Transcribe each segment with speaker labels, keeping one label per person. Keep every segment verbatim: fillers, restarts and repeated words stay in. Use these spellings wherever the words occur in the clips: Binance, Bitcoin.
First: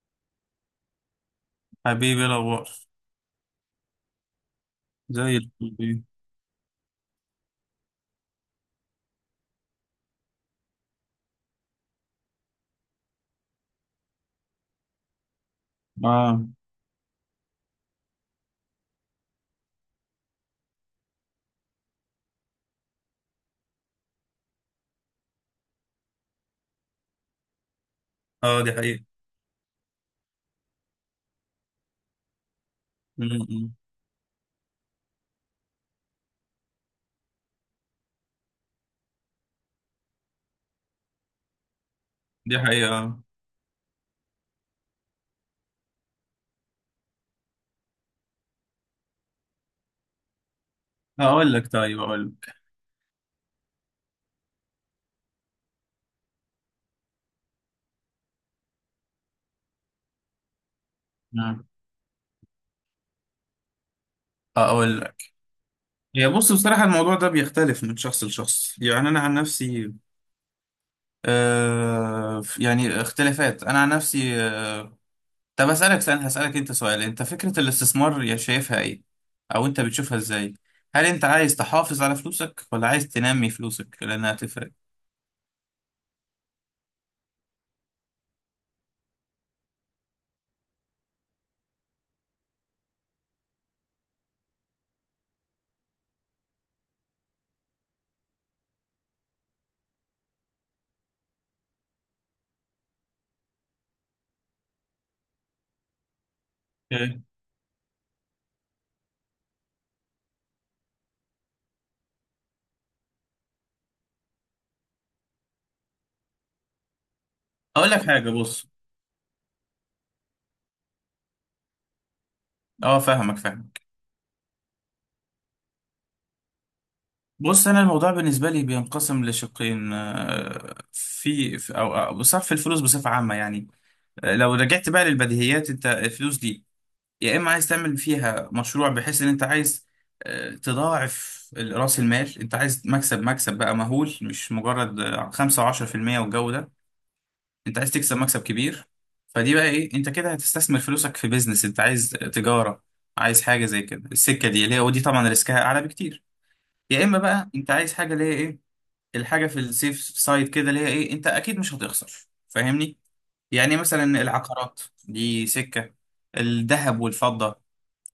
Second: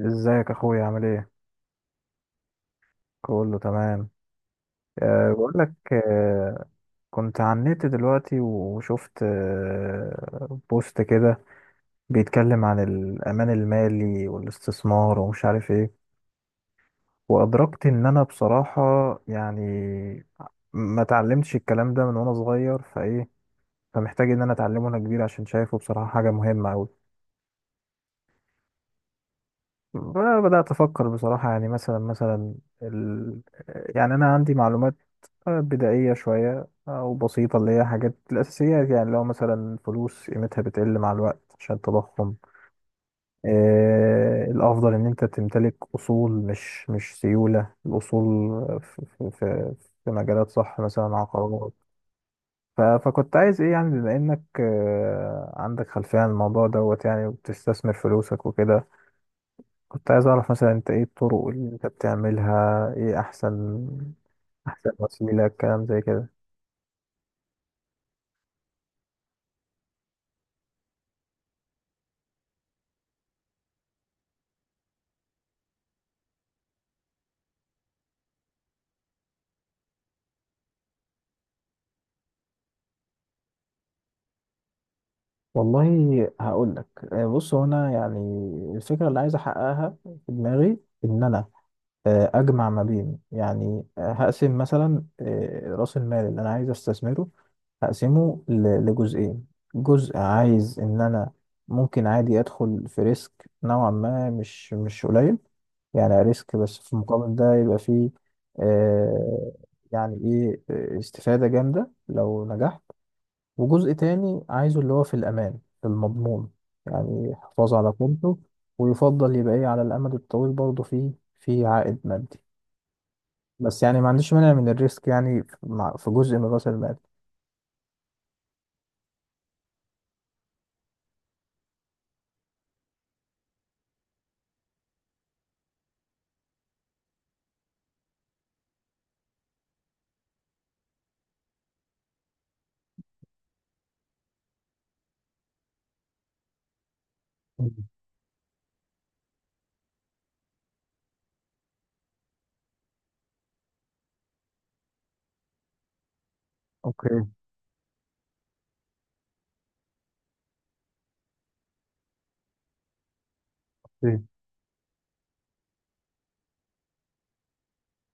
Speaker 1: ازيك يا اخويا عامل ايه؟
Speaker 2: حبيبي إيه الاخبار.
Speaker 1: كله تمام. أه
Speaker 2: زي
Speaker 1: بقول لك
Speaker 2: الفل.
Speaker 1: أه كنت على النت دلوقتي وشفت أه بوست كده بيتكلم عن الامان المالي والاستثمار ومش عارف ايه.
Speaker 2: اه
Speaker 1: وادركت ان انا بصراحة، يعني ما اتعلمتش الكلام ده من وانا صغير فايه. فمحتاج ان انا اتعلمه وانا كبير عشان شايفه بصراحة حاجة مهمة قوي.
Speaker 2: اه دي حقيقة.
Speaker 1: بدأت افكر بصراحة، يعني مثلا مثلا ال...
Speaker 2: م-م.
Speaker 1: يعني انا عندي معلومات آه، بدائية شوية أو بسيطة، اللي هي حاجات الأساسيات. يعني لو مثلا فلوس قيمتها بتقل مع الوقت عشان التضخم،
Speaker 2: دي حقيقة آه.
Speaker 1: آه الأفضل إن أنت تمتلك أصول، مش مش سيولة. الأصول في, في, في, في مجالات، صح، مثلا
Speaker 2: اقول
Speaker 1: عقارات.
Speaker 2: لك، طيب اقول لك
Speaker 1: ف- فكنت عايز إيه، يعني بما إنك آه عندك خلفية عن الموضوع دوت، يعني وبتستثمر فلوسك وكده. كنت عايز أعرف مثلا أنت إيه الطرق
Speaker 2: آه.
Speaker 1: اللي أنت بتعملها، إيه أحسن أحسن
Speaker 2: اقول لك،
Speaker 1: وسيلة الكلام زي كده.
Speaker 2: هي بص بصراحة الموضوع ده بيختلف من شخص لشخص، يعني انا عن نفسي آه، يعني اختلافات انا عن نفسي آه. طب اسالك سؤال، هسالك انت سؤال، انت فكرة الاستثمار يا شايفها ايه؟ او انت بتشوفها ازاي؟ هل انت عايز تحافظ على فلوسك ولا عايز تنمي فلوسك؟ لانها هتفرق.
Speaker 1: والله، هقول لك. آه، بص، هو انا يعني الفكره اللي عايز احققها في دماغي ان انا آه، اجمع ما بين، يعني آه، هقسم مثلا آه، راس المال اللي انا عايز استثمره. هقسمه ل- لجزئين. جزء عايز ان انا ممكن عادي ادخل في ريسك نوعا ما، مش مش قليل، يعني ريسك، بس في
Speaker 2: أوكي.
Speaker 1: المقابل ده يبقى فيه آه، يعني ايه، آه، استفاده جامده لو نجحت. وجزء تاني عايزه اللي هو في الأمان، في المضمون، يعني يحافظ على
Speaker 2: اقول لك حاجة،
Speaker 1: قيمته،
Speaker 2: بص.
Speaker 1: ويفضل يبقى إيه على الأمد الطويل، برضه فيه في عائد مادي.
Speaker 2: اه فاهمك
Speaker 1: بس
Speaker 2: فاهمك
Speaker 1: يعني ما عنديش مانع من الريسك، يعني في مع- في جزء من رأس المال.
Speaker 2: بص انا الموضوع بالنسبه لي بينقسم لشقين، آه، في في- او أو صرف الفلوس بصفه عامه، يعني آه، لو رجعت بقى للبديهيات، انت الفلوس دي يا اما عايز تعمل فيها مشروع، بحيث ان انت عايز آه، تضاعف ال- راس المال، انت عايز مكسب مكسب بقى مهول، مش مجرد آه، خمسة و10% والجو ده.
Speaker 1: مم.
Speaker 2: انت عايز تكسب مكسب كبير، فدي بقى ايه، انت كده هتستثمر فلوسك في بيزنس، انت عايز تجاره، عايز حاجه زي كده السكه دي اللي هي، ودي طبعا ريسكها اعلى بكتير. يا اما
Speaker 1: اوكي.
Speaker 2: بقى انت عايز حاجه اللي هي إيه، الحاجة في السيف سايد كده، اللي هي ايه، انت اكيد مش هتخسر، فاهمني؟ يعني مثلا
Speaker 1: اوكي.
Speaker 2: العقارات دي سكة. الذهب والفضة،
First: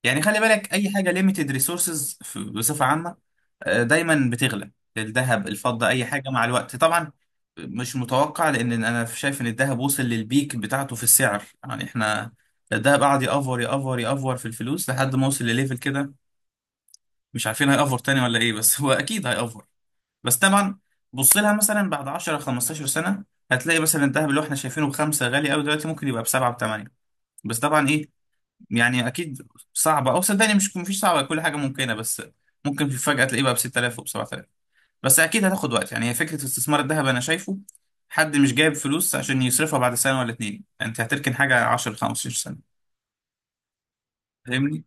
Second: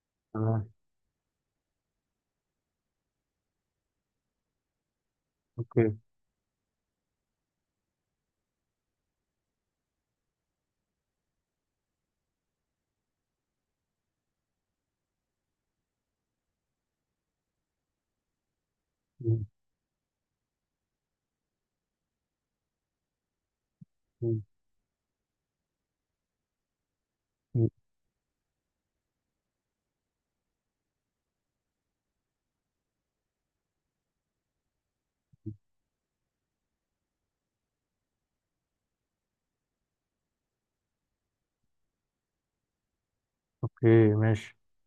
Speaker 2: يعني خلي
Speaker 1: تمام.
Speaker 2: بالك، اي حاجة ليميتد ريسورسز بصفة عامة، آه، دايما بتغلى. الذهب، الفضة،
Speaker 1: اوكي.
Speaker 2: اي حاجة مع الوقت طبعا. مش متوقع، لان انا شايف ان الذهب وصل للبيك بتاعته في السعر، يعني احنا الذهب قعد يأفور يأفور يأفور في الفلوس لحد ما وصل لليفل كده، مش عارفين هيأفور تاني ولا ايه، بس هو اكيد
Speaker 1: مم.
Speaker 2: هيأفور. بس طبعا بص لها مثلا، بعد عشرة خمستاشر سنه هتلاقي مثلا الذهب اللي
Speaker 1: مم.
Speaker 2: احنا شايفينه بخمسه غالي قوي دلوقتي، ممكن يبقى بسبعه بثمانيه. بس
Speaker 1: مم.
Speaker 2: طبعا ايه، يعني اكيد صعبه، او صدقني مش مفيش صعبه، كل حاجه ممكنه، بس ممكن في فجاه تلاقيه بقى ب ستة آلاف وب سبعة آلاف. بس اكيد هتاخد وقت، يعني هي فكره استثمار الذهب انا شايفه، حد مش جايب فلوس عشان يصرفها بعد سنه ولا اتنين، يعني انت هتركن حاجه عشرة خمسة عشر سنه،
Speaker 1: اوكي، ماشي.
Speaker 2: فاهمني؟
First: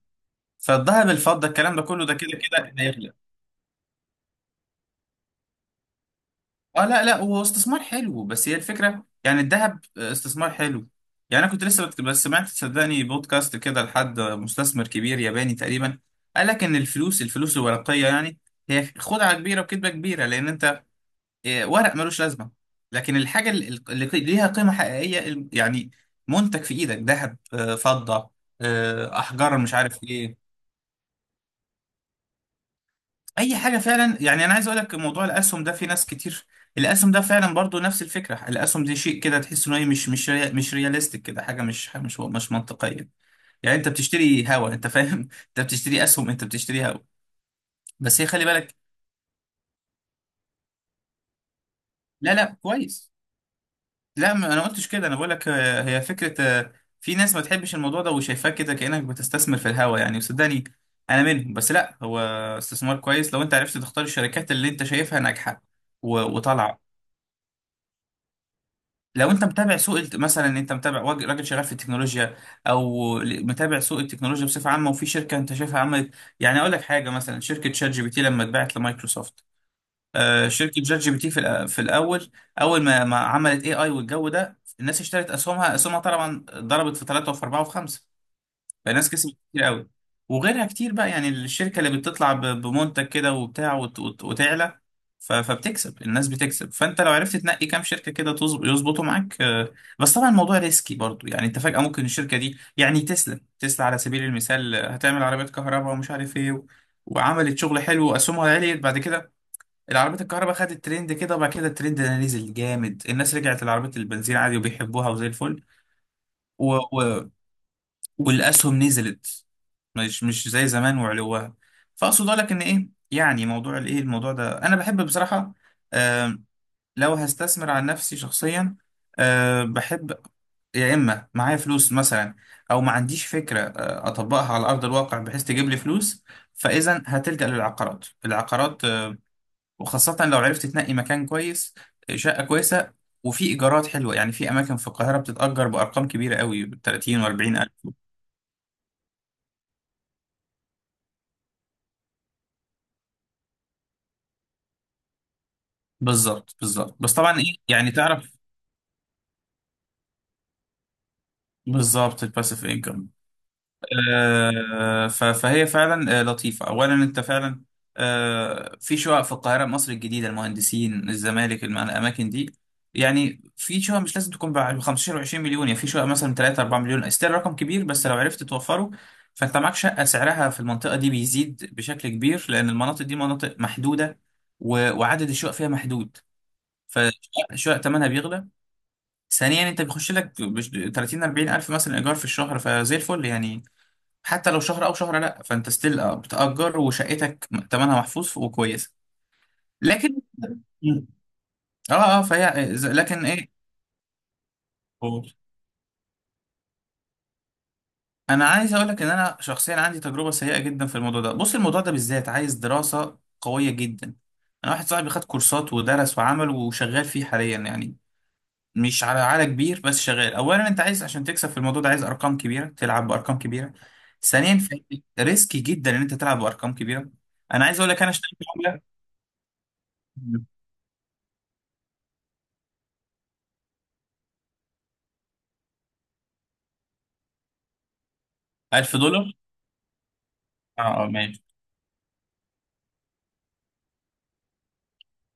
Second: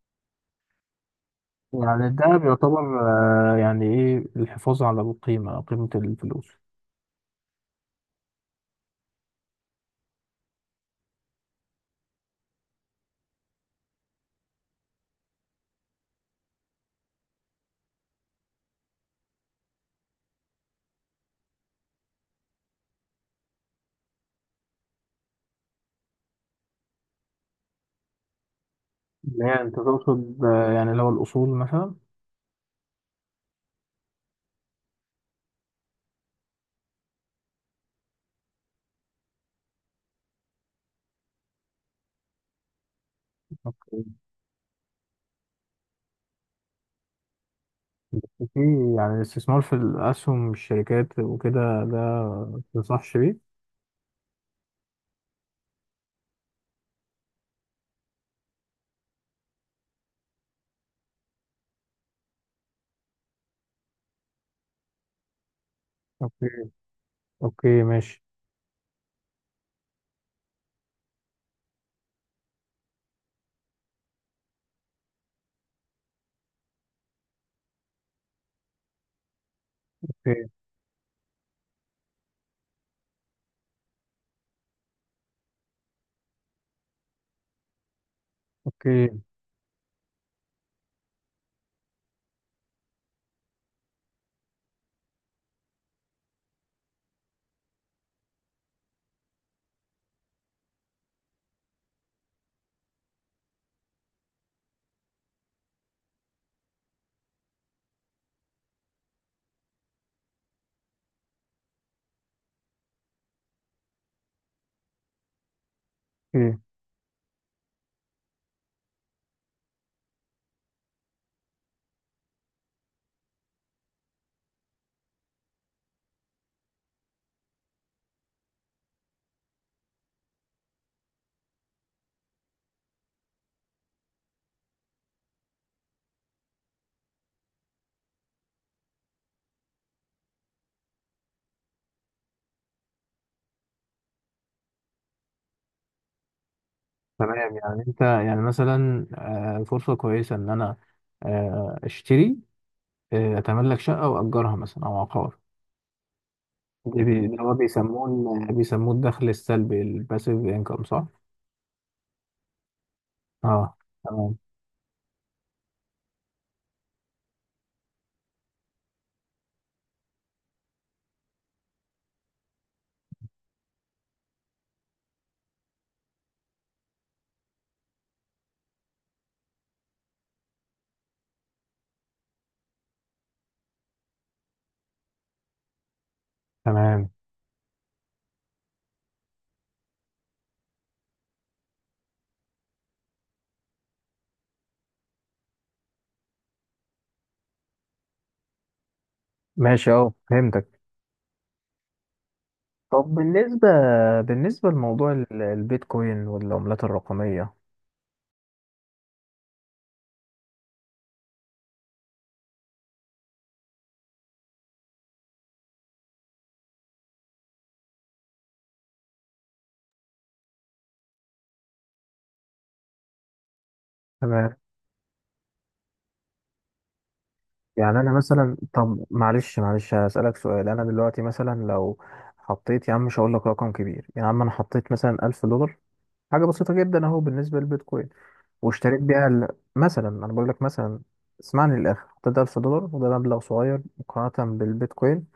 Speaker 2: فالذهب الفضه الكلام ده كله،
Speaker 1: يعني
Speaker 2: ده كده
Speaker 1: الدهب
Speaker 2: كده
Speaker 1: يعتبر
Speaker 2: هيغلى.
Speaker 1: آه، يعني ايه، الحفاظ على القيمة، قيمة الفلوس.
Speaker 2: اه لا لا، هو استثمار حلو، بس هي الفكره، يعني الذهب آه، استثمار حلو. يعني انا كنت لسه بت- بس سمعت صدقني بودكاست كده لحد مستثمر كبير ياباني تقريبا، قال لك ان الفلوس الفلوس الورقيه يعني هي خدعه كبيره وكذبه كبيره، لان انت آه، ورق ملوش لازمه. لكن الحاجه اللي اللي قي- ليها قيمه حقيقيه، ال- يعني منتج في ايدك، ذهب، آه، فضه، آه،
Speaker 1: اللي
Speaker 2: احجار،
Speaker 1: هي
Speaker 2: مش
Speaker 1: انت
Speaker 2: عارف ايه.
Speaker 1: تقصد آه، يعني اللي هو الأصول مثلا.
Speaker 2: اي حاجه فعلا. يعني انا عايز اقول لك موضوع الاسهم ده، في ناس كتير الاسهم ده فعلا برضو نفس الفكره، الاسهم دي شيء كده تحس انه إيه، مش مش ريا- مش رياليستيك كده، حاجه مش مش مش منطقيه، يعني انت بتشتري هوا، انت فاهم، انت بتشتري اسهم انت بتشتري هوا. بس هي خلي بالك.
Speaker 1: في يعني الاستثمار في الأسهم، الشركات وكده، ده
Speaker 2: لا لا كويس.
Speaker 1: متنصحش بيه؟
Speaker 2: لا ما انا قلتش كده، انا بقول لك آه، هي فكره. آه، في ناس ما تحبش الموضوع ده وشايفاه كده، كانك بتستثمر في الهوا، يعني وصدقني انا منهم، بس لا هو استثمار كويس لو انت عرفت تختار الشركات اللي انت شايفها ناجحه و-
Speaker 1: أوكي.
Speaker 2: وطالعه.
Speaker 1: أوكي، ماشي.
Speaker 2: لو انت متابع سوق الت- مثلا، ان انت متابع واج- راجل شغال في التكنولوجيا، او ل- متابع سوق التكنولوجيا بصفه عامه، وفي شركه انت شايفها عملت، يعني اقول لك حاجه، مثلا شركه شات جي بي تي لما اتباعت لمايكروسوفت، آه،
Speaker 1: أوكي.
Speaker 2: شركه شات جي بي تي في الأ- في الاول، اول ما ما عملت اي اي والجو ده، الناس اشترت اسهمها اسهمها طبعا ضربت في ثلاثه وفي اربعه وفي خمسه، فالناس
Speaker 1: أوكي.
Speaker 2: كسبت كتير قوي. وغيرها كتير بقى، يعني الشركة اللي بتطلع ب- بمنتج كده وبتاع وت- وت- وتعلى، ف- فبتكسب، الناس بتكسب، فانت لو عرفت تنقي كام شركة كده تظب- يظبطوا معاك آه، بس طبعا الموضوع ريسكي برضو، يعني انت فجأة ممكن الشركة دي يعني، تسلا تسلا على سبيل المثال، آه، هتعمل عربيات كهرباء ومش عارف ايه، و- وعملت شغل حلو واسهمها عليت، بعد كده العربيات الكهرباء خدت ترند كده، وبعد كده الترند ده نزل جامد، الناس رجعت لعربيات البنزين عادي وبيحبوها وزي
Speaker 1: أوكي.
Speaker 2: الفل، والاسهم نزلت، مش مش زي زمان وعلوها. فاقصد لك ان ايه، يعني موضوع الايه، الموضوع ده انا بحب بصراحه. آم، لو هستثمر عن نفسي شخصيا، آه، بحب يا اما معايا فلوس مثلا، او ما عنديش فكره آه، اطبقها على ارض الواقع بحيث تجيب لي فلوس، فاذا هتلجأ للعقارات. العقارات آه، وخاصه لو عرفت تنقي مكان كويس، آه، شقه كويسه، وفي ايجارات حلوه، يعني في اماكن في القاهره بتتأجر بارقام كبيره قوي، تلاتين و40
Speaker 1: تمام. يعني
Speaker 2: الف.
Speaker 1: أنت، يعني مثلا آه، فرصة كويسة إن أنا آه، أشتري، آه، أتملك شقة وأجرها مثلا، أو عقار.
Speaker 2: بالظبط بالظبط
Speaker 1: دي
Speaker 2: بس
Speaker 1: بي-
Speaker 2: طبعا
Speaker 1: ده هو
Speaker 2: ايه، يعني تعرف.
Speaker 1: بيسمون بيسموه الدخل السلبي، الباسيف إنكم، صح؟
Speaker 2: بالظبط، الباسيف انكم.
Speaker 1: أه. تمام.
Speaker 2: آه ف- فهي فعلا آه لطيفه. اولا انت فعلا آه في شقق في القاهره، مصر الجديده، المهندسين، الزمالك، الم- الاماكن دي، يعني في شقق مش لازم تكون ب خمستاشر و20 مليون، يعني في شقق مثلا ثلاثة اربعة مليون، استيل رقم كبير بس لو عرفت توفره، فانت معاك شقه سعرها في المنطقه دي بيزيد بشكل كبير، لان المناطق دي مناطق محدوده و- وعدد الشقق فيها محدود،
Speaker 1: تمام،
Speaker 2: فشقق شقق ثمنها بيغلى. ثانيا انت بيخش لك بش- تلاتين اربعين الف مثلا ايجار في الشهر، فزي الفل يعني، حتى لو شهر او شهر لا، فانت ستيل بتأجر وشقتك تمنها محفوظ وكويسه.
Speaker 1: ماشي، أه،
Speaker 2: لكن
Speaker 1: فهمتك.
Speaker 2: اه اه فهي إذا-
Speaker 1: طب
Speaker 2: لكن ايه.
Speaker 1: بالنسبة بالنسبة لموضوع
Speaker 2: قول.
Speaker 1: ال- البيتكوين والعملات الرقمية.
Speaker 2: انا عايز اقول لك ان انا شخصيا عندي تجربه سيئه جدا في الموضوع ده. بص الموضوع ده بالذات عايز دراسه قويه جدا، انا واحد صاحبي خد كورسات ودرس وعمل وشغال فيه حاليا، يعني مش على على كبير بس شغال. اولا انت عايز، عشان تكسب في الموضوع ده عايز ارقام كبيره، تلعب بارقام كبيره.
Speaker 1: تمام.
Speaker 2: ثانيا ريسكي جدا ان انت تلعب بارقام كبيره. انا عايز اقول
Speaker 1: يعني
Speaker 2: لك، انا
Speaker 1: انا
Speaker 2: اشتريت
Speaker 1: مثلا،
Speaker 2: عمله
Speaker 1: طب معلش معلش، هسألك سؤال. انا دلوقتي مثلا لو حطيت يا عم، مش هقول لك رقم كبير يا عم، انا حطيت مثلا ألف دولار، حاجة بسيطة جدا اهو بالنسبة للبيتكوين،
Speaker 2: 1000
Speaker 1: واشتريت بيها
Speaker 2: دولار
Speaker 1: ال... مثلا، انا بقول لك مثلا،
Speaker 2: اه اه ماشي.
Speaker 1: اسمعني للاخر. حطيت ألف دولار، وده مبلغ صغير مقارنة بالبيتكوين.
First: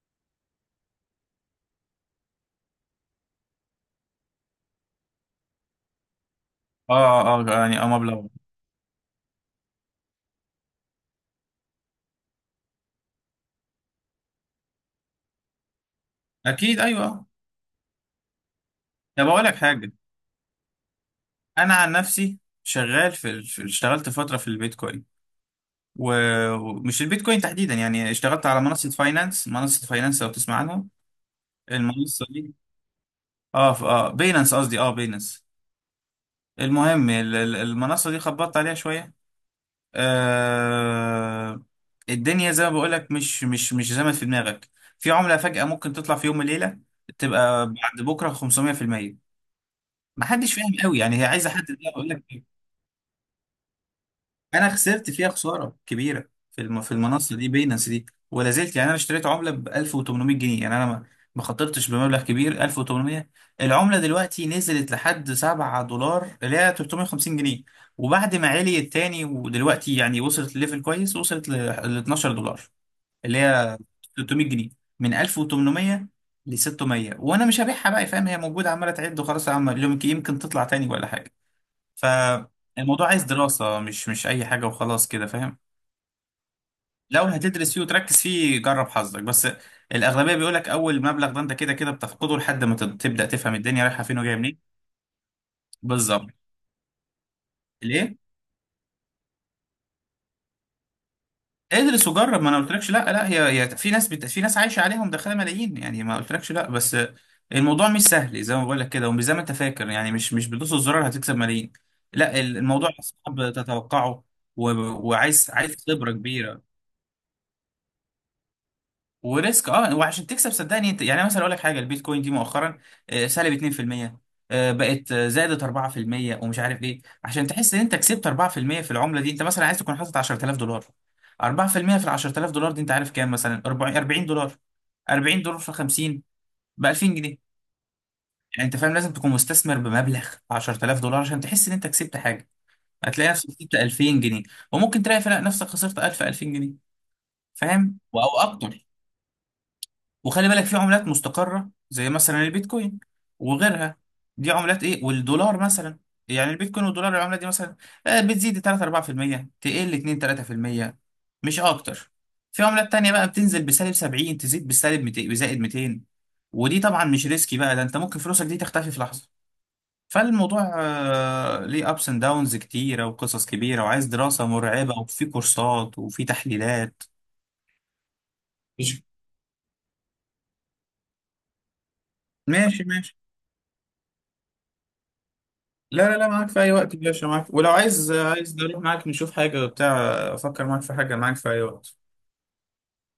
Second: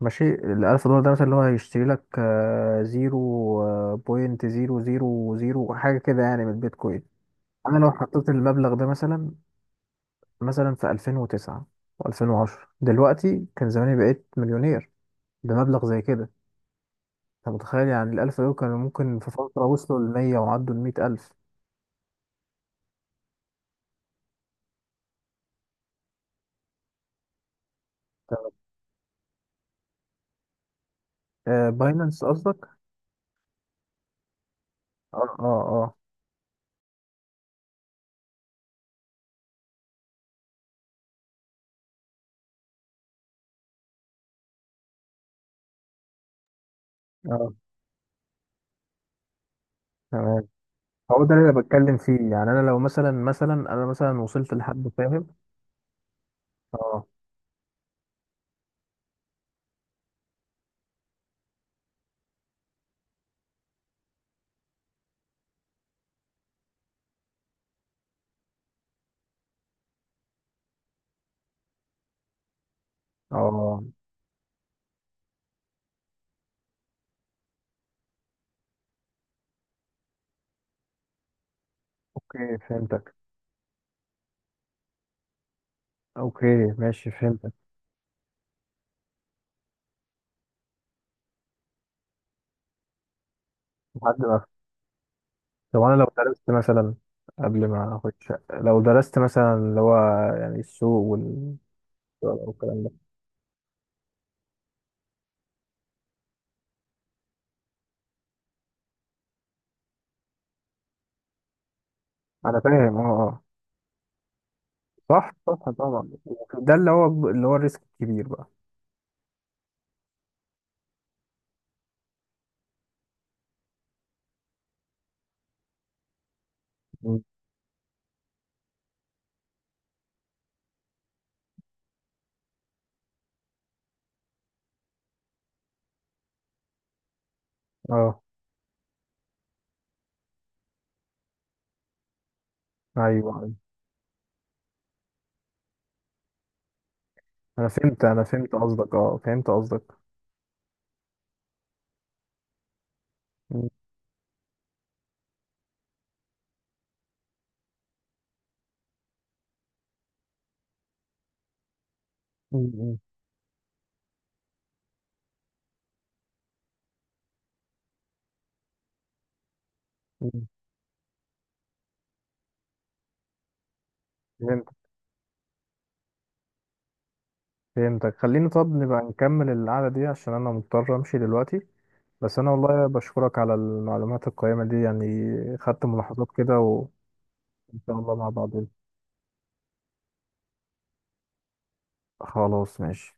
Speaker 1: ماشي، ال ألف دولار ده مثلا اللي هو هيشتري لك آه، زيرو بوينت زيرو زيرو زيرو حاجة كده يعني من
Speaker 2: اه
Speaker 1: البيتكوين.
Speaker 2: اه آه،
Speaker 1: انا
Speaker 2: يعني اه
Speaker 1: لو
Speaker 2: مبلغ.
Speaker 1: حطيت المبلغ ده مثلا، مثلا في ألفين وتسعة و2010 دلوقتي كان زماني بقيت مليونير بمبلغ زي كده.
Speaker 2: اكيد ايوه آه.
Speaker 1: انت متخيل، يعني الألف يورو كانوا ممكن
Speaker 2: طب
Speaker 1: في
Speaker 2: اقول لك
Speaker 1: فترة
Speaker 2: حاجه،
Speaker 1: وصلوا للمية وعدوا المية ألف.
Speaker 2: انا عن نفسي شغال في ال- في- اشتغلت فتره في البيتكوين، و- ومش البيتكوين تحديدا، يعني اشتغلت
Speaker 1: تمام.
Speaker 2: على منصه فاينانس، منصه فاينانس لو تسمع عنها
Speaker 1: آه، باينانس
Speaker 2: المنصه دي.
Speaker 1: قصدك؟
Speaker 2: اه ف- اه بينانس قصدي، اه
Speaker 1: اه،
Speaker 2: بينانس.
Speaker 1: اه، اه،
Speaker 2: المهم ال- ال- المنصة دي خبطت عليها شوية آه. الدنيا زي ما بقولك، مش مش مش زي ما في دماغك، في عملة فجأة ممكن تطلع في يوم وليلة،
Speaker 1: اه،
Speaker 2: تبقى بعد بكرة خمسمية في المية،
Speaker 1: تمام.
Speaker 2: محدش فاهم قوي، يعني
Speaker 1: هو
Speaker 2: هي
Speaker 1: ده
Speaker 2: عايزة
Speaker 1: اللي انا
Speaker 2: حد
Speaker 1: بتكلم
Speaker 2: يقول
Speaker 1: فيه.
Speaker 2: لك.
Speaker 1: يعني انا لو مثلا، مثلا انا مثلا وصلت
Speaker 2: انا
Speaker 1: لحد
Speaker 2: خسرت
Speaker 1: فاهم.
Speaker 2: فيها خساره كبيره في الم... في
Speaker 1: اه،
Speaker 2: المنصه دي، بينانس دي، ولا زلت. يعني انا اشتريت عمله ب ألف وثمانمائة جنيه، يعني انا ما ما خطرتش بمبلغ كبير، ألف وتمنمية. العمله دلوقتي نزلت لحد سبعة دولار، اللي هي تلتمية وخمسين جنيه، وبعد ما عليت تاني ودلوقتي يعني وصلت لليفل كويس، وصلت ل ل اتناشر دولار، اللي هي
Speaker 1: اه،
Speaker 2: ثلاثمائة جنيه، من ألف وتمنمية ل ستمية، وانا مش هبيعها بقى، فاهم؟ هي موجوده عماله تعد، وخلاص يا عم، يمكن يمكن تطلع تاني ولا حاجه.
Speaker 1: اوكي،
Speaker 2: فالموضوع
Speaker 1: فهمتك.
Speaker 2: عايز دراسة، مش مش أي حاجة وخلاص كده، فاهم.
Speaker 1: اوكي، ماشي،
Speaker 2: لو
Speaker 1: فهمتك.
Speaker 2: هتدرس فيه وتركز فيه، جرب حظك، بس الأغلبية بيقولك أول مبلغ ده أنت كده كده بتفقده، لحد ما تب- تبدأ تفهم الدنيا رايحة فين
Speaker 1: لحد
Speaker 2: وجاية
Speaker 1: ما،
Speaker 2: منين.
Speaker 1: طب انا لو
Speaker 2: بالظبط.
Speaker 1: درست مثلا قبل ما اخد
Speaker 2: ليه؟
Speaker 1: شقة، لو درست مثلا اللي هو يعني السوق ولا
Speaker 2: ادرس وجرب، ما أنا
Speaker 1: الكلام
Speaker 2: قلتلكش
Speaker 1: ده.
Speaker 2: لا لا، هي هي في ناس بت... في ناس عايشة عليهم دخلها ملايين، يعني ما قلتلكش لا، بس الموضوع مش سهل زي ما بقولك كده، ومش زي ما أنت فاكر، يعني مش مش بتدوس الزرار هتكسب ملايين، لا
Speaker 1: انا
Speaker 2: الموضوع
Speaker 1: فاهم، اه. اه.
Speaker 2: صعب تتوقعه، و...
Speaker 1: صح،
Speaker 2: وعايز،
Speaker 1: صح،
Speaker 2: عايز
Speaker 1: طبعا.
Speaker 2: خبرة كبيرة،
Speaker 1: ده اللي هو اللي هو الريسك الكبير بقى.
Speaker 2: وريسك اه. وعشان تكسب صدقني انت، يعني مثلا اقول لك حاجه، البيتكوين دي مؤخرا آه، سالب اتنين في المية، آه، بقت آه، زادت اربعة في المية ومش عارف ايه،
Speaker 1: مم.
Speaker 2: عشان تحس ان انت كسبت اربعة في المية في المية في العمله دي، انت مثلا عايز تكون حاطط عشرة آلاف دولار. اربعة في المية في المية في ال عشرة آلاف دولار دي انت عارف كام مثلا؟ 40 40 دولار، اربعين دولار في خمسين، ب ألفين جنيه،
Speaker 1: اه،
Speaker 2: يعني انت فاهم، لازم تكون مستثمر بمبلغ عشرة آلاف دولار عشان تحس ان انت كسبت حاجه،
Speaker 1: ايوه.
Speaker 2: هتلاقي نفسك
Speaker 1: أيوة.
Speaker 2: كسبت ألفين جنيه. وممكن تلاقي فلا نفسك خسرت ألف ألفين جنيه،
Speaker 1: انا
Speaker 2: فاهم
Speaker 1: فهمت
Speaker 2: او
Speaker 1: انا فهمت
Speaker 2: اكتر.
Speaker 1: قصدك، اه، فهمت قصدك.
Speaker 2: وخلي بالك في عملات مستقرة زي مثلا البيتكوين
Speaker 1: مم.
Speaker 2: وغيرها، دي عملات ايه، والدولار مثلا، يعني البيتكوين والدولار، العملة دي مثلا آه، بتزيد تلاتة اربعة في المية، تقل اتنين تلاتة في المية، مش اكتر. في عملات
Speaker 1: مم.
Speaker 2: تانية بقى بتنزل بسالب سبعين، تزيد بالسالب ميتين، بزائد ميتين، ودي طبعا مش ريسكي بقى، ده انت ممكن فلوسك دي تختفي في لحظة.
Speaker 1: مم.
Speaker 2: فالموضوع آه، ليه ابس اند داونز كتيرة وقصص كبيرة، وعايز دراسة
Speaker 1: فهمت.
Speaker 2: مرعبة، وفي كورسات وفي تحليلات.
Speaker 1: فهمتك. خليني، طب نبقى
Speaker 2: مش.
Speaker 1: نكمل القعدة دي عشان انا مضطر امشي دلوقتي. بس انا
Speaker 2: ماشي
Speaker 1: والله
Speaker 2: ماشي
Speaker 1: بشكرك على المعلومات القيمة دي، يعني. خدت
Speaker 2: لا لا
Speaker 1: ملاحظات
Speaker 2: لا، معاك
Speaker 1: كده.
Speaker 2: في اي وقت يا باشا، معاك، ولو
Speaker 1: ان شاء
Speaker 2: عايز،
Speaker 1: الله مع
Speaker 2: عايز
Speaker 1: بعضين.
Speaker 2: اروح معاك نشوف حاجه بتاع، افكر معاك في حاجه، معاك في اي وقت.
Speaker 1: وخلاص، ماشي.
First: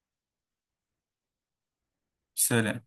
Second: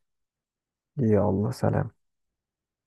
Speaker 1: يلا، سلام.
Speaker 2: سلام.